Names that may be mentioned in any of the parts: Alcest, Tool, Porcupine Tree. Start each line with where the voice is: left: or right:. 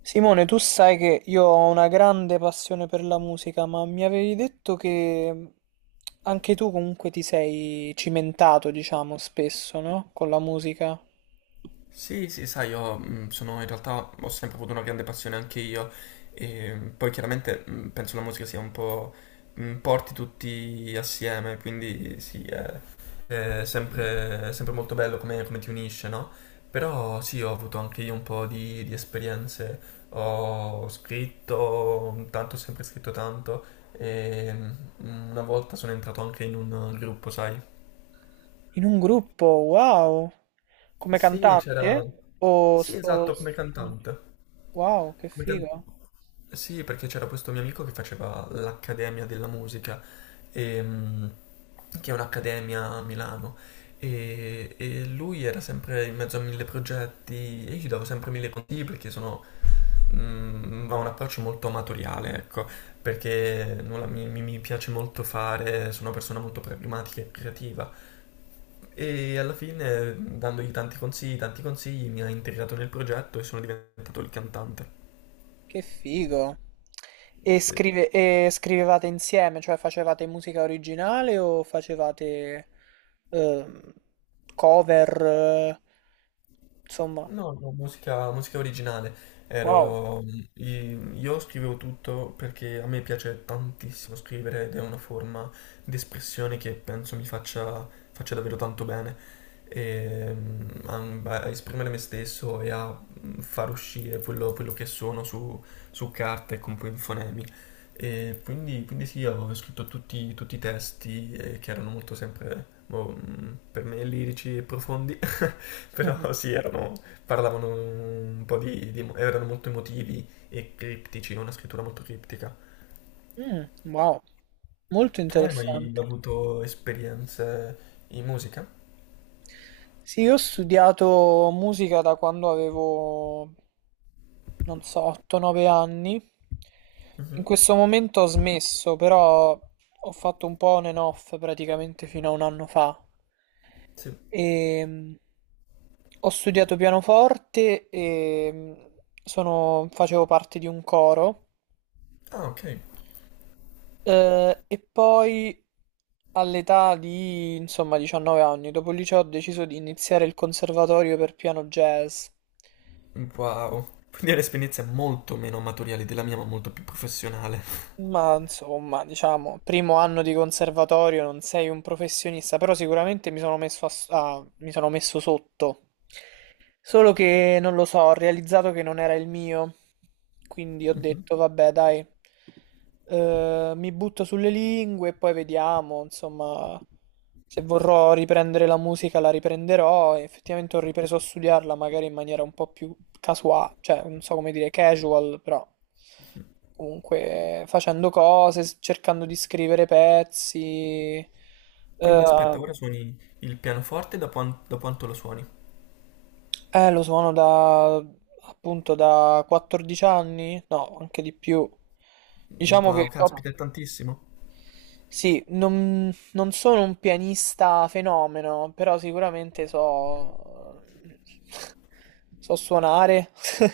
right: Simone, tu sai che io ho una grande passione per la musica, ma mi avevi detto che anche tu comunque ti sei cimentato, diciamo, spesso, no? Con la musica.
left: Sì, sì, sai, io sono in realtà ho sempre avuto una grande passione anche io e poi chiaramente penso la musica sia un po' porti tutti assieme, quindi sì, è sempre molto bello come, come ti unisce, no? Però sì, ho avuto anche io un po' di esperienze, ho scritto, tanto ho sempre scritto tanto e una volta sono entrato anche in un gruppo, sai?
right: In un gruppo, wow! Come
left: Sì, c'era...
right: cantante?
left: Sì,
right: O...
left: esatto, come cantante.
right: Wow, che
left: Megan-
right: figo!
left: Sì, perché c'era questo mio amico che faceva l'Accademia della Musica, ehm, che è un'accademia a Milano, e lui era sempre in mezzo a mille progetti e io gli davo sempre mille consigli perché sono, ha un approccio molto amatoriale, ecco, perché nulla, mi piace molto fare, sono una persona molto pragmatica e creativa. E alla fine, dandogli tanti consigli, mi ha integrato nel progetto e sono diventato il cantante.
right: Che figo. E,
left: Sì.
right: e scrivevate insieme, cioè facevate musica originale o facevate ehm, cover, insomma.
left: No, no, musica, musica originale.
right: Wow.
left: Ero, io scrivevo tutto perché a me piace tantissimo scrivere ed è una forma di espressione che penso mi faccia, faccia davvero tanto bene. E, a, a esprimere me stesso e a far uscire quello, quello che sono su, su carta e con poi in fonemi. E quindi, quindi sì, avevo scritto tutti, tutti i testi che erano molto sempre boh, per me lirici e profondi.
right: Mhm.
left: Però sì, erano, parlavano un po' erano molto emotivi e criptici, una scrittura molto criptica.
right: Mm, wow, molto
left: Tu hai mai
right: interessante.
left: avuto esperienze in musica?
right: Sì, io ho studiato musica da quando avevo, non so, 8-9 anni. In
left: Mhm.
right: questo momento ho smesso, però ho fatto un po' on and off praticamente fino a un anno fa.
left: Sì.
right: E ho studiato pianoforte e facevo parte di un coro.
left: Ah, ok.
right: E poi all'età di, insomma, 19 anni, dopo il liceo ho deciso di iniziare il conservatorio per piano jazz.
left: Wow. Quindi è un'esperienza molto meno amatoriale della mia, ma molto più professionale.
right: Ma insomma, diciamo, primo anno di conservatorio, non sei un professionista, però sicuramente mi sono messo, mi sono messo sotto. Solo che non lo so, ho realizzato che non era il mio, quindi ho
left: Mhm.
right: detto, vabbè, dai, mi butto sulle lingue e poi vediamo, insomma, se vorrò riprendere la musica la riprenderò. E effettivamente ho ripreso a studiarla magari in maniera un po' più casuale, cioè non so come dire, casual, però.
left: Mhm.
right: Comunque facendo cose, cercando di scrivere pezzi.
left: Quindi aspetta,
right: Eh,
left: ora suoni il pianoforte, da, da quanto lo suoni?
right: lo suono da appunto da 14 anni? No, anche di più. Diciamo
left: Wow,
right: che ho...
left: caspita, è tantissimo.
right: Sì, non, non sono un pianista fenomeno, però sicuramente so, so suonare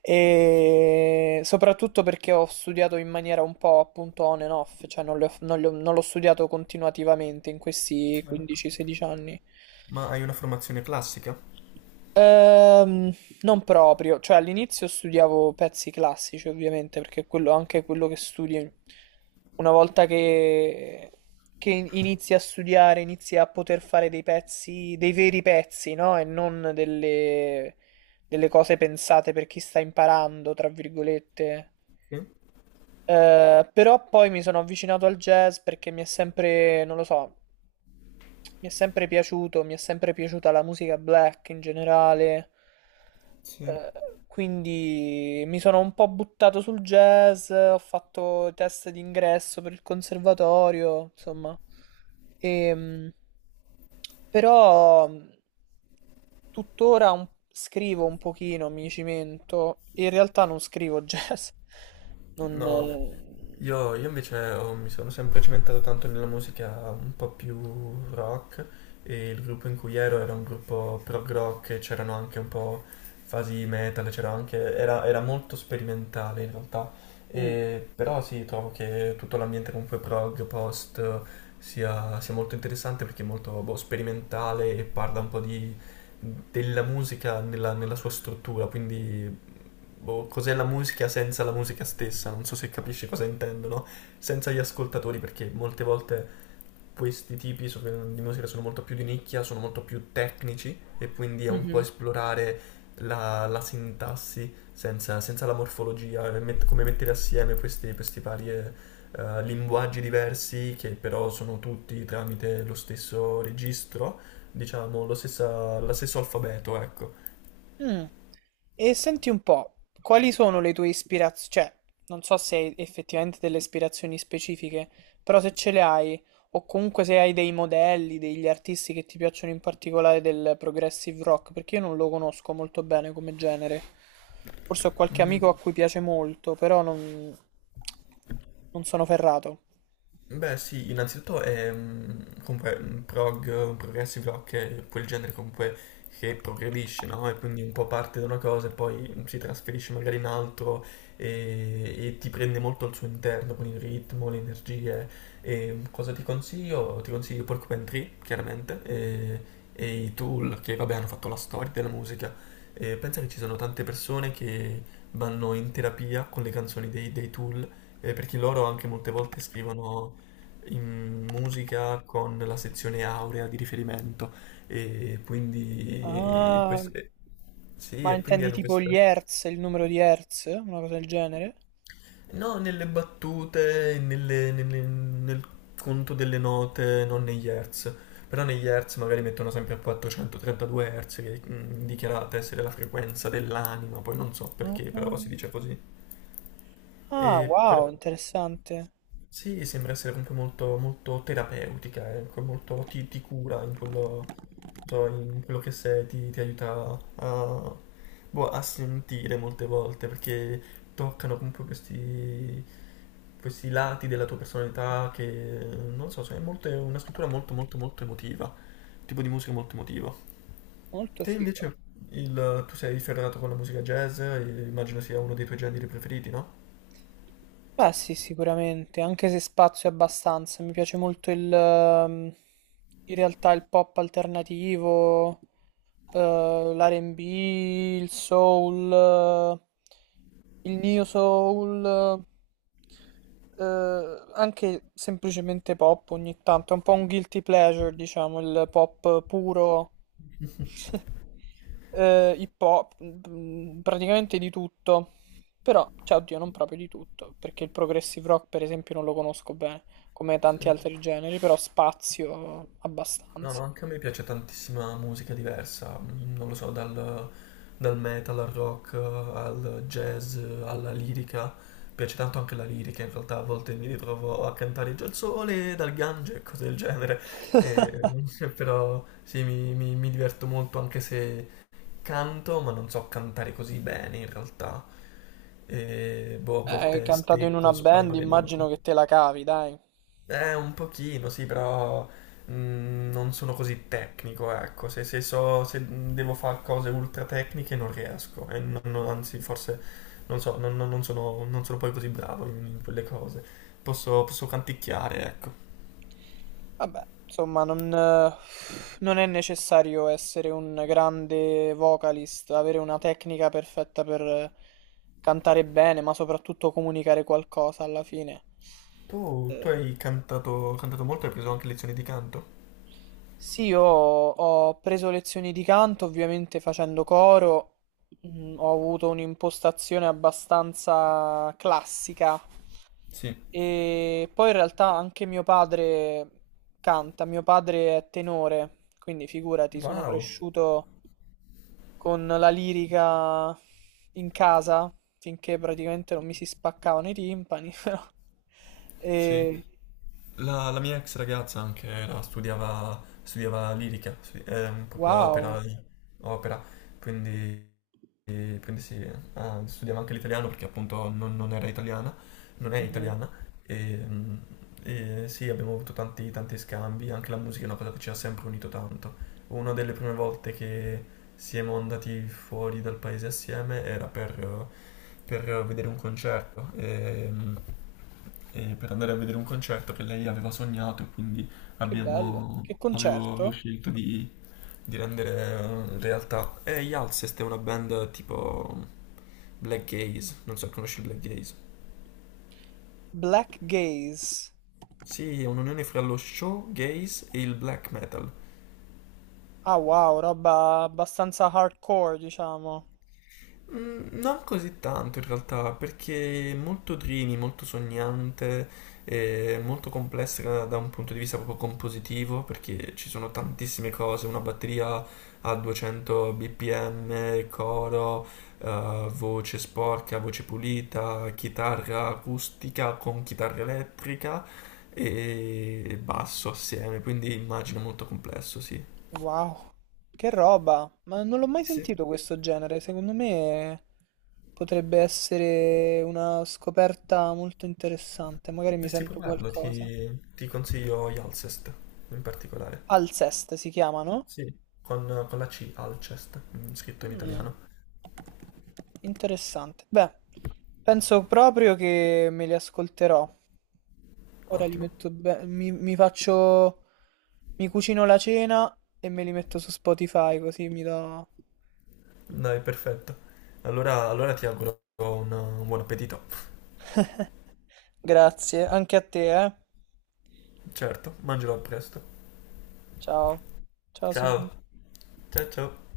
right: e soprattutto perché ho studiato in maniera un po' appunto on and off, cioè non le ho- non le ho- non l'ho studiato continuativamente in questi
left: Certo.
right: 15-16 anni.
left: Ma hai una formazione classica?
right: Ehm, non proprio, cioè all'inizio studiavo pezzi classici ovviamente perché è quello, anche quello che studi una volta che inizi a studiare, inizi a poter fare dei pezzi, dei veri pezzi, no? E non delle, delle cose pensate per chi sta imparando, tra virgolette.
left: Sì.
right: Però poi mi sono avvicinato al jazz perché mi è sempre, non lo so, mi è sempre piaciuto, mi è sempre piaciuta la musica black in generale.
left: Sì.
right: Eh, quindi mi sono un po' buttato sul jazz, ho fatto test d'ingresso per il conservatorio, insomma. Ehm, però tuttora scrivo un pochino, mi cimento. In realtà non scrivo jazz, Non...
left: No, io invece mi sono sempre cimentato tanto nella musica un po' più rock e il gruppo in cui ero era un gruppo prog rock e c'erano anche un po' fasi metal, c'era anche, era, era molto sperimentale in realtà,
right: mm,
left: Però sì, trovo che tutto l'ambiente comunque prog, post sia, sia molto interessante perché è molto boh, sperimentale e parla un po' di, della musica nella, nella sua struttura, quindi boh, cos'è la musica senza la musica stessa, non so se capisci cosa intendo, no? Senza gli ascoltatori, perché molte volte questi tipi di musica sono molto più di nicchia, sono molto più tecnici e quindi è un po'
right: mhm,
left: esplorare la, la sintassi senza, senza la morfologia, e come mettere assieme questi, questi vari linguaggi diversi che però sono tutti tramite lo stesso registro, diciamo, lo stesso alfabeto, ecco.
right: mm. E senti un po', quali sono le tue ispirazioni? Cioè, non so se hai effettivamente delle ispirazioni specifiche, però se ce le hai, o comunque se hai dei modelli, degli artisti che ti piacciono in particolare del progressive rock, perché io non lo conosco molto bene come genere. Forse ho qualche
left: Mm.
right: amico a cui piace molto, però non, non sono ferrato.
left: Beh, sì, innanzitutto è comunque un progressive rock è quel genere comunque che progredisce, no? E quindi un po' parte da una cosa e poi si trasferisce magari in altro e ti prende molto al suo interno con il ritmo, le energie. E cosa ti consiglio? Ti consiglio Porcupine Tree, chiaramente, e i Tool che vabbè hanno fatto la storia della musica. E pensa che ci sono tante persone che vanno in terapia con le canzoni dei Tool perché loro anche molte volte scrivono in musica con la sezione aurea di riferimento e quindi
right: Ah,
left: sì,
right: ma
left: e quindi
right: intendi
left: hanno
right: tipo
left: questa
right: gli hertz, il numero di hertz, una cosa del genere?
left: no, nelle battute, nel conto delle note, non negli hertz. Però negli hertz magari mettono sempre a 432 hertz che è dichiarata essere la frequenza dell'anima, poi non so
right: Ah,
left: perché, però si
right: ah,
left: dice così.
right: ah,
left: E
right: wow,
left: però-
right: interessante.
left: Sì, sembra essere comunque molto, molto terapeutica, ecco, molto ti, ti cura in quello, so, in quello che sei, ti aiuta a, boh, a sentire molte volte, perché toccano comunque questi, questi lati della tua personalità che, non so, cioè, è è una scrittura molto, molto, molto emotiva, tipo di musica molto emotiva.
right: Molto
left: Te
right: figo.
left: invece, tu sei ferrato con la musica jazz, e immagino sia uno dei tuoi generi preferiti, no?
right: Beh, sì, sicuramente, anche se spazio è abbastanza. Mi piace molto il, in realtà il pop alternativo, l'R&B, il soul, il neo soul, anche semplicemente pop ogni tanto. È un po' un guilty pleasure, diciamo, il pop puro hip hop, mm, mm, praticamente di tutto. Però, cioè, oddio, non proprio di tutto, perché il progressive rock, per esempio, non lo conosco bene, come tanti
left: Sì.
right: altri generi, però spazio
left: No,
right: abbastanza.
left: anche a me piace tantissima musica diversa, non lo so, dal, dal metal al rock al jazz alla lirica. Piace tanto anche la lirica, in realtà a volte mi ritrovo a cantare già il sole dal Gange e cose del genere. E, però sì, mi diverto molto anche se canto, ma non so cantare così bene in realtà. E, boh, a volte
right: Cantato in una
left: stecco,
right: band,
left: sbaglio le
right: immagino
left: note.
right: che te la cavi, dai.
left: Un pochino, sì, però non sono così tecnico, ecco. Se, se so, se devo fare cose ultra tecniche non riesco. E anzi, forse non so, non sono, non sono poi così bravo in quelle cose. Posso, posso canticchiare, ecco.
right: Vabbè, insomma, non, non è necessario essere un grande vocalist, avere una tecnica perfetta per cantare bene, ma soprattutto comunicare qualcosa alla fine.
left: Tu, tu
right: Eh,
left: hai cantato, cantato molto, hai preso anche lezioni di canto?
right: Sì, io ho preso lezioni di canto, ovviamente facendo coro, mm, ho avuto un'impostazione abbastanza classica
left: Sì.
right: e poi in realtà anche mio padre canta, mio padre è tenore, quindi figurati, sono
left: Wow,
right: cresciuto con la lirica in casa finché praticamente non mi si spaccavano i timpani, però...
left: sì.
right: E...
left: La, la mia ex ragazza anche studiava, studiava lirica, proprio opera,
right: Wow,
left: opera, quindi e prendessi, ah, studiava anche l'italiano perché appunto non, non era italiana, non è
right: mhm.
left: italiana e, e sì, abbiamo avuto tanti, tanti scambi, anche la musica è una cosa che ci ha sempre unito tanto. Una delle prime volte che siamo andati fuori dal paese assieme era per vedere un concerto, e, e per andare a vedere un concerto che lei aveva sognato e quindi
right: Che bello,
left: abbiamo,
right: che
left: avevo, avevo
right: concerto!
left: scelto di rendere realtà. E gli Alcest è una band tipo black gaze, non so, conosci il black gaze?
right: Black Gaze.
left: Sì, è un'unione fra lo show gaze e il black metal.
right: Ah wow, roba abbastanza hardcore, diciamo.
left: Mm. Non così tanto in realtà, perché è molto Drini, molto sognante, e molto complessa da da un punto di vista proprio compositivo, perché ci sono tantissime cose, una batteria a 200 bpm, coro, voce sporca, voce pulita, chitarra acustica con chitarra elettrica e basso assieme, quindi immagino molto complesso, sì.
right: Wow, che roba. Ma non l'ho mai
left: Sì.
right: sentito questo genere. Secondo me potrebbe essere una scoperta molto interessante. Magari mi
left: Dovresti
right: sento
left: provarlo,
right: qualcosa.
left: ti consiglio Alcest in particolare.
right: Alcest si chiamano?
left: Sì. Con la C, Alcest, scritto in
right: Mm,
left: italiano.
right: interessante. Beh, penso proprio che me li ascolterò. Ora li
left: Ottimo.
right: metto mi, mi faccio, mi cucino la cena e me li metto su Spotify così mi do...
left: Dai, perfetto. Allora, allora ti auguro un buon appetito.
right: Grazie, anche a te, eh.
left: Certo, mangerò presto.
right: Ciao. Ciao
left: Ciao.
right: Simone.
left: Ciao ciao.